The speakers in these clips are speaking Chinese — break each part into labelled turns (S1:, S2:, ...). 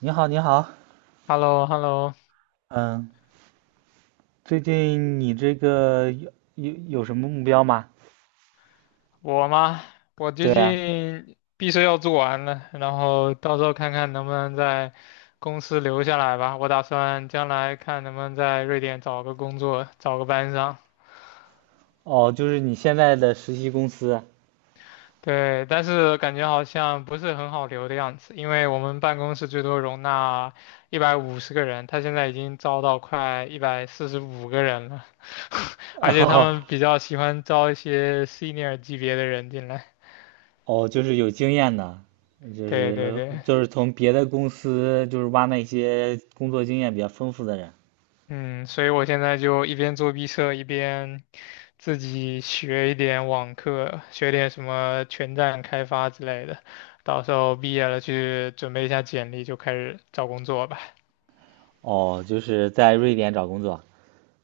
S1: 你好，你好。
S2: h e l l o h e l l o
S1: 嗯。最近你这个有什么目标吗？
S2: 我吗？我最
S1: 对啊。
S2: 近毕设要做完了，然后到时候看看能不能在公司留下来吧。我打算将来看能不能在瑞典找个工作，找个班上。
S1: 哦，就是你现在的实习公司。
S2: 对，但是感觉好像不是很好留的样子，因为我们办公室最多容纳150个人，他现在已经招到快145个人了，而 且他
S1: 哦。
S2: 们比较喜欢招一些 senior 级别的人进来。
S1: 哦，就是有经验的。就
S2: 对
S1: 是
S2: 对对。
S1: 就是从别的公司就是挖那些工作经验比较丰富的人。
S2: 嗯，所以我现在就一边做毕设，一边自己学一点网课，学点什么全站开发之类的。到时候毕业了去准备一下简历，就开始找工作吧。
S1: 哦，就是在瑞典找工作。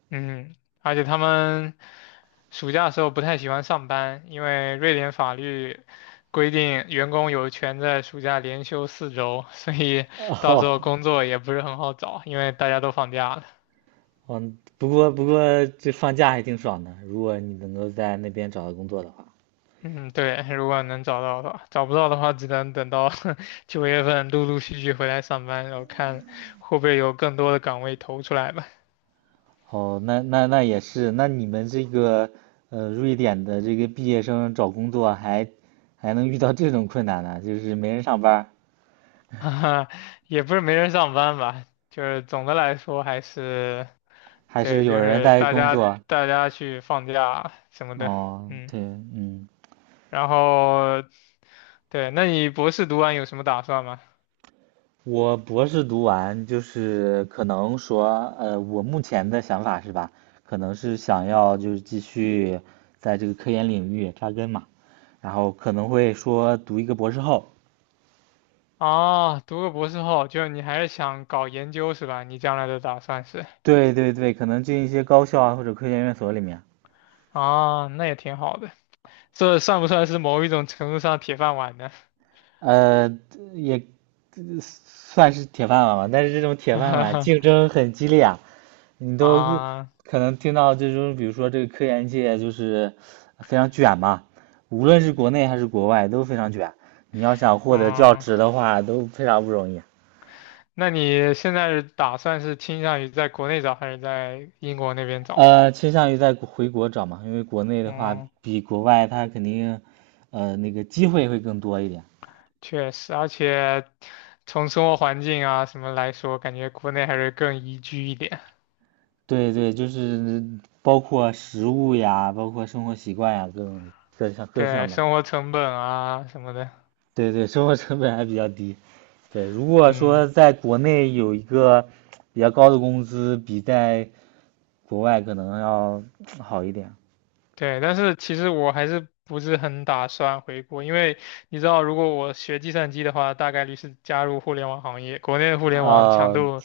S2: 嗯，而且他们暑假的时候不太喜欢上班，因为瑞典法律规定员工有权在暑假连休4周，所以 到时
S1: 哦。
S2: 候工作也不是很好找，因为大家都放假了。
S1: 嗯，不过这放假还挺爽的，如果你能够在那边找到工作的话。
S2: 嗯，对，如果能找到的话，找不到的话，只能等到 9月份陆陆续续回来上班，然后看会不会有更多的岗位投出来吧。
S1: 哦，那也是。那你们这个瑞典的这个毕业生找工作还能遇到这种困难呢？就是没人上班儿
S2: 哈哈，也不是没人上班吧，就是总的来说还是，
S1: 还是
S2: 对，
S1: 有
S2: 就
S1: 人
S2: 是
S1: 在
S2: 大
S1: 工
S2: 家
S1: 作？
S2: 大家去放假什么的，
S1: 哦，
S2: 嗯，
S1: 对。嗯。
S2: 然后对，那你博士读完有什么打算吗？
S1: 我博士读完就是可能说，我目前的想法是吧，可能是想要就是继续在这个科研领域扎根嘛，然后可能会说读一个博士后。
S2: 啊，读个博士后，就是你还是想搞研究是吧？你将来的打算是？
S1: 对对对，可能进一些高校啊或者科研院所里面。
S2: 啊，那也挺好的。这算不算是某一种程度上铁饭碗呢？
S1: 呃，也算是铁饭碗吧，但是这种铁饭碗 竞争很激烈啊，你都
S2: 啊，
S1: 可能听到这种，比如说这个科研界就是非常卷嘛，无论是国内还是国外都非常卷。你要想获得教
S2: 嗯，
S1: 职的话，都非常不容易。
S2: 那你现在是打算是倾向于在国内找还是在英国那边找呢？
S1: 倾向于回国找嘛，因为国内的话
S2: 嗯，
S1: 比国外它肯定，机会会更多一点。
S2: 确实，而且从生活环境啊什么来说，感觉国内还是更宜居一点。
S1: 对对，就是包括食物呀，包括生活习惯呀，各种各项
S2: 对，
S1: 的。
S2: 生活成本啊什么的，
S1: 对对，生活成本还比较低。对，如果
S2: 嗯，
S1: 说在国内有一个比较高的工资，比在国外可能要好一点。
S2: 对，但是其实我还是不是很打算回国，因为你知道，如果我学计算机的话，大概率是加入互联网行业。国内的互联网强
S1: 哦，
S2: 度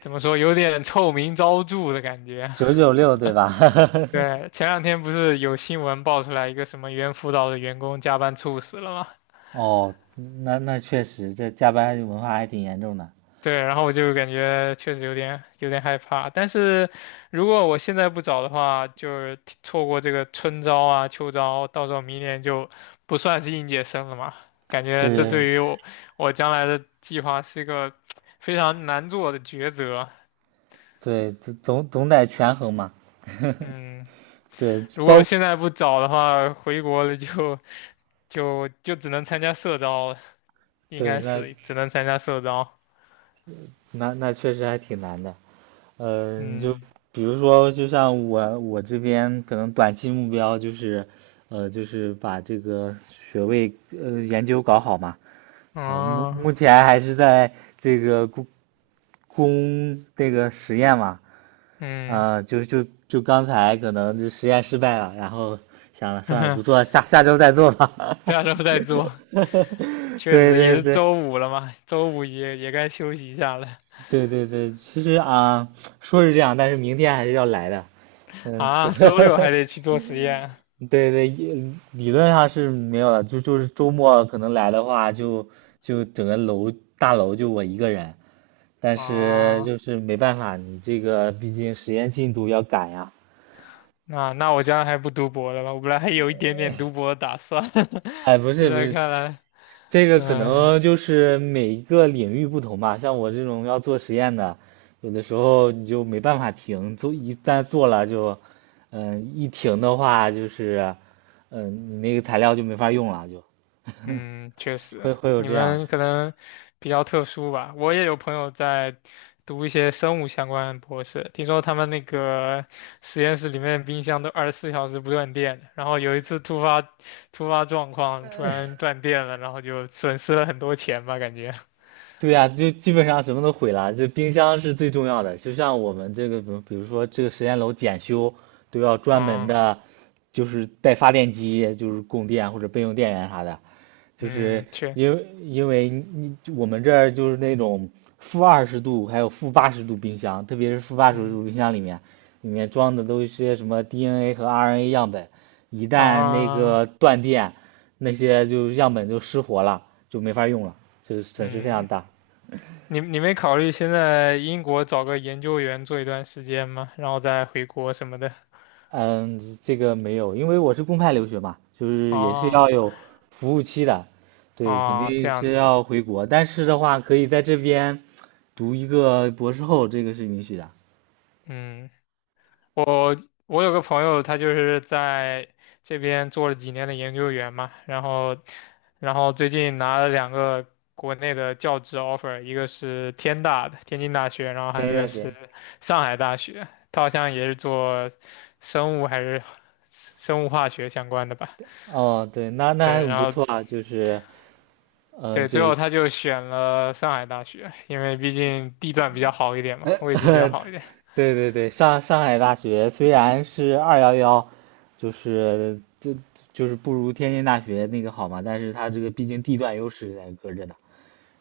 S2: 怎么说，有点臭名昭著的感觉。
S1: 九九六对吧？
S2: 对，前两天不是有新闻爆出来一个什么猿辅导的员工加班猝死了吗？
S1: 哦，那确实，这加班文化还挺严重的。
S2: 对，然后我就感觉确实有点害怕，但是如果我现在不找的话，就是提错过这个春招啊、秋招，到时候明年就不算是应届生了嘛。感觉这对
S1: 对
S2: 于我将来的计划是一个非常难做的抉择。
S1: 对，总得权衡嘛。
S2: 嗯，
S1: 对，
S2: 如果现在不找的话，回国了就只能参加社招了应
S1: 对，
S2: 该
S1: 那
S2: 是只能参加社招。
S1: 那那确实还挺难的。嗯，就
S2: 嗯，
S1: 比如说，就像我这边可能短期目标就是，就是把这个学位研究搞好嘛。啊，目
S2: 哦，
S1: 目前还是在这个攻这个实验嘛。
S2: 嗯，
S1: 啊，就刚才可能就实验失败了，然后想了算了，不做，下下周再做吧。
S2: 下周再做。确
S1: 对
S2: 实也
S1: 对
S2: 是
S1: 对
S2: 周五了嘛，周五也该休息一下了
S1: 对对对，其实啊，说是这样，但是明天还是要来的。嗯，是。
S2: 啊，周六 还得去做实验
S1: 对对，也理论上是没有了，就是周末可能来的话就，就整个楼大楼就我一个人，但是
S2: 啊，
S1: 就是没办法，你这个毕竟实验进度要赶呀。
S2: 那我将来还不读博了吧？我本来还有一点点读博的打算，
S1: 哎，不
S2: 现
S1: 是不
S2: 在
S1: 是，
S2: 看来，
S1: 这个可
S2: 嗯、
S1: 能就是每一个领域不同吧，像我这种要做实验的，有的时候你就没办法停，一旦做了就，一停的话就是，嗯，你那个材料就没法用了，就
S2: 嗯，确实，
S1: 会有
S2: 你
S1: 这样。
S2: 们可能比较特殊吧。我也有朋友在读一些生物相关的博士，听说他们那个实验室里面冰箱都24小时不断电的然后有一次突发状况，突然断电了，然后就损失了很多钱吧，感觉。
S1: 对呀，就基本上什么都毁了，就冰箱是最重要的。就像我们这个，比如说这个实验楼检修，都要专门
S2: 嗯
S1: 的，就是带发电机，就是供电或者备用电源啥的。就是
S2: 嗯，确，
S1: 因为我们这儿就是那种-20度还有负八十度冰箱，特别是负八十
S2: 嗯
S1: 度冰箱里面，里面装的都是些什么 DNA 和 RNA 样本，一旦那
S2: 啊，
S1: 个断电。那些就样本就失活了，就没法用了，就是损失非常
S2: 嗯，
S1: 大。
S2: 你没考虑先在英国找个研究员做一段时间吗？然后再回国什么的？
S1: 嗯，这个没有，因为我是公派留学嘛，就是也是
S2: 哦
S1: 要有服务期的，对，肯
S2: 哦，这
S1: 定
S2: 样
S1: 是
S2: 子。
S1: 要回国，但是的话可以在这边读一个博士后，这个是允许的。
S2: 嗯，我我有个朋友，他就是在这边做了几年的研究员嘛，然后最近拿了两个国内的教职 offer，一个是天大的天津大学，然后还
S1: 前
S2: 有
S1: 一
S2: 一个
S1: 段时
S2: 是
S1: 间。
S2: 上海大学，他好像也是做生物还是生物化学相关的吧，
S1: 哦，对，那还
S2: 对，
S1: 很
S2: 然
S1: 不
S2: 后
S1: 错啊，就是，嗯、
S2: 对，最
S1: 对。
S2: 后他就选了上海大学，因为毕竟地段比较好一点嘛，位置比较 好一点，
S1: 对对对，上海大学虽然是211，就是就就是不如天津大学那个好嘛，但是它这个毕竟地段优势在搁着呢，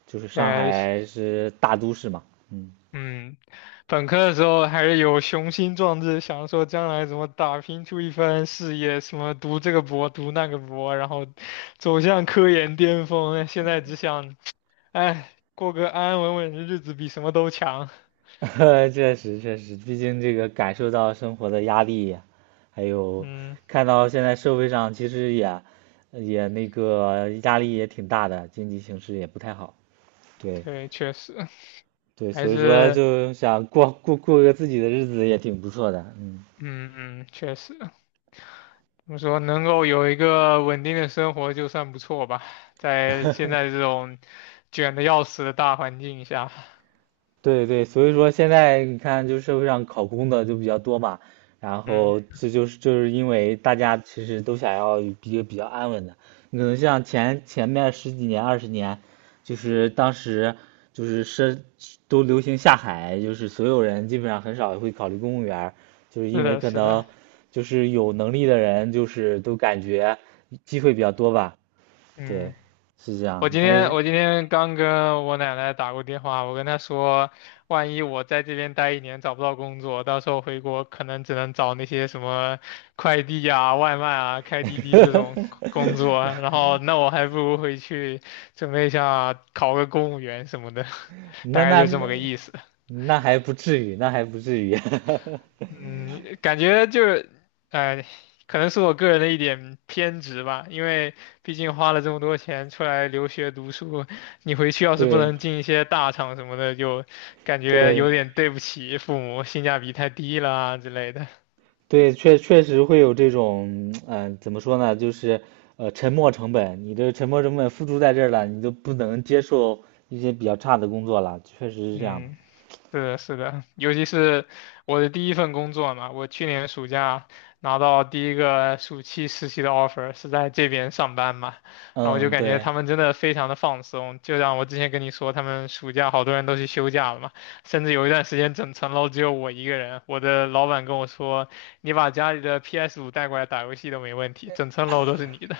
S1: 就是上
S2: 对，
S1: 海是大都市嘛。嗯。
S2: 嗯，本科的时候还是有雄心壮志，想说将来怎么打拼出一番事业，什么读这个博，读那个博，然后走向科研巅峰。现在只想，哎，过个安安稳稳的日子比什么都强。
S1: 确实确实，毕竟这个感受到生活的压力，还有
S2: 嗯，
S1: 看到现在社会上其实也那个压力也挺大的，经济形势也不太好。对，
S2: 对，确实
S1: 对，
S2: 还
S1: 所以说
S2: 是，
S1: 就想过个自己的日子也挺不错的。嗯，
S2: 嗯嗯，确实，怎么说，能够有一个稳定的生活就算不错吧，在现在这种卷的要死的大环境下，
S1: 对对，所以说现在你看，就社会上考公的就比较多嘛，然
S2: 嗯，
S1: 后这就是因为大家其实都想要一个比较安稳的。你可能像前面十几年20年，就是当时就是都流行下海，就是所有人基本上很少会考虑公务员儿，就是
S2: 是
S1: 因为
S2: 的，
S1: 可
S2: 是
S1: 能
S2: 的。
S1: 就是有能力的人就是都感觉机会比较多吧。对，
S2: 嗯。
S1: 是这
S2: 我
S1: 样，
S2: 今
S1: 但是。
S2: 天我今天刚跟我奶奶打过电话，我跟她说，万一我在这边待一年找不到工作，到时候回国可能只能找那些什么快递啊、外卖啊、开滴滴这种 工作，然后那我还不如回去准备一下考个公务员什么的，大
S1: 那
S2: 概
S1: 那
S2: 就这么
S1: 那
S2: 个意思。
S1: 那还不至于，那还不至于。
S2: 嗯，感觉就是，哎、可能是我个人的一点偏执吧，因为毕竟花了这么多钱出来留学读书，你回去要是不
S1: 对
S2: 能进一些大厂什么的，就感觉
S1: 对
S2: 有点对不起父母，性价比太低了啊之类的。
S1: 对，确实会有这种，嗯、怎么说呢，就是沉没成本，你这沉没成本付出在这儿了，你就不能接受一些比较差的工作了，确实是这样的。
S2: 嗯。是的，是的，尤其是我的第一份工作嘛，我去年暑假拿到第一个暑期实习的 offer，是在这边上班嘛，然后我就
S1: 嗯，
S2: 感觉
S1: 对，
S2: 他们真的非常的放松，就像我之前跟你说，他们暑假好多人都去休假了嘛，甚至有一段时间整层楼只有我一个人，我的老板跟我说，你把家里的 PS5带过来打游戏都没问题，整层楼都是你的，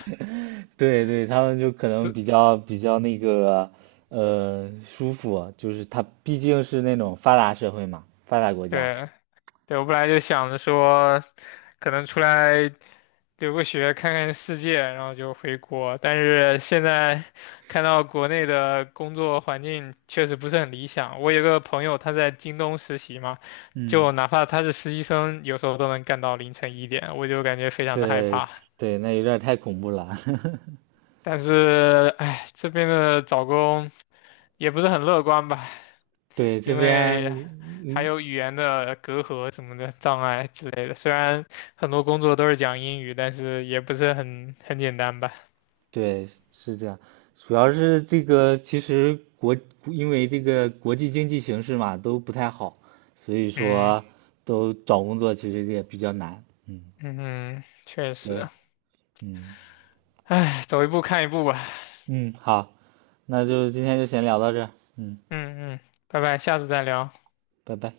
S1: 对对，他们就可能
S2: 是，
S1: 比较舒服，就是他毕竟是那种发达社会嘛，发达国 家。
S2: 对。对，我本来就想着说，可能出来留个学，看看世界，然后就回国。但是现在看到国内的工作环境确实不是很理想。我有个朋友，他在京东实习嘛，
S1: 嗯，
S2: 就哪怕他是实习生，有时候都能干到凌晨1点，我就感觉非常的害
S1: 对
S2: 怕。
S1: 对，那有点儿太恐怖了。
S2: 但是，哎，这边的找工也不是很乐观吧，
S1: 对，这
S2: 因
S1: 边，
S2: 为还
S1: 嗯，
S2: 有语言的隔阂什么的障碍之类的。虽然很多工作都是讲英语，但是也不是很简单吧。
S1: 对，是这样。主要是这个，其实国，因为这个国际经济形势嘛，都不太好，所以
S2: 嗯
S1: 说都找工作其实也比较难。嗯，
S2: 嗯，嗯，确实，
S1: 对，嗯
S2: 唉，走一步看一步吧。
S1: 嗯，好，那就今天就先聊到这儿。嗯，
S2: 嗯嗯，拜拜，下次再聊。
S1: 拜拜。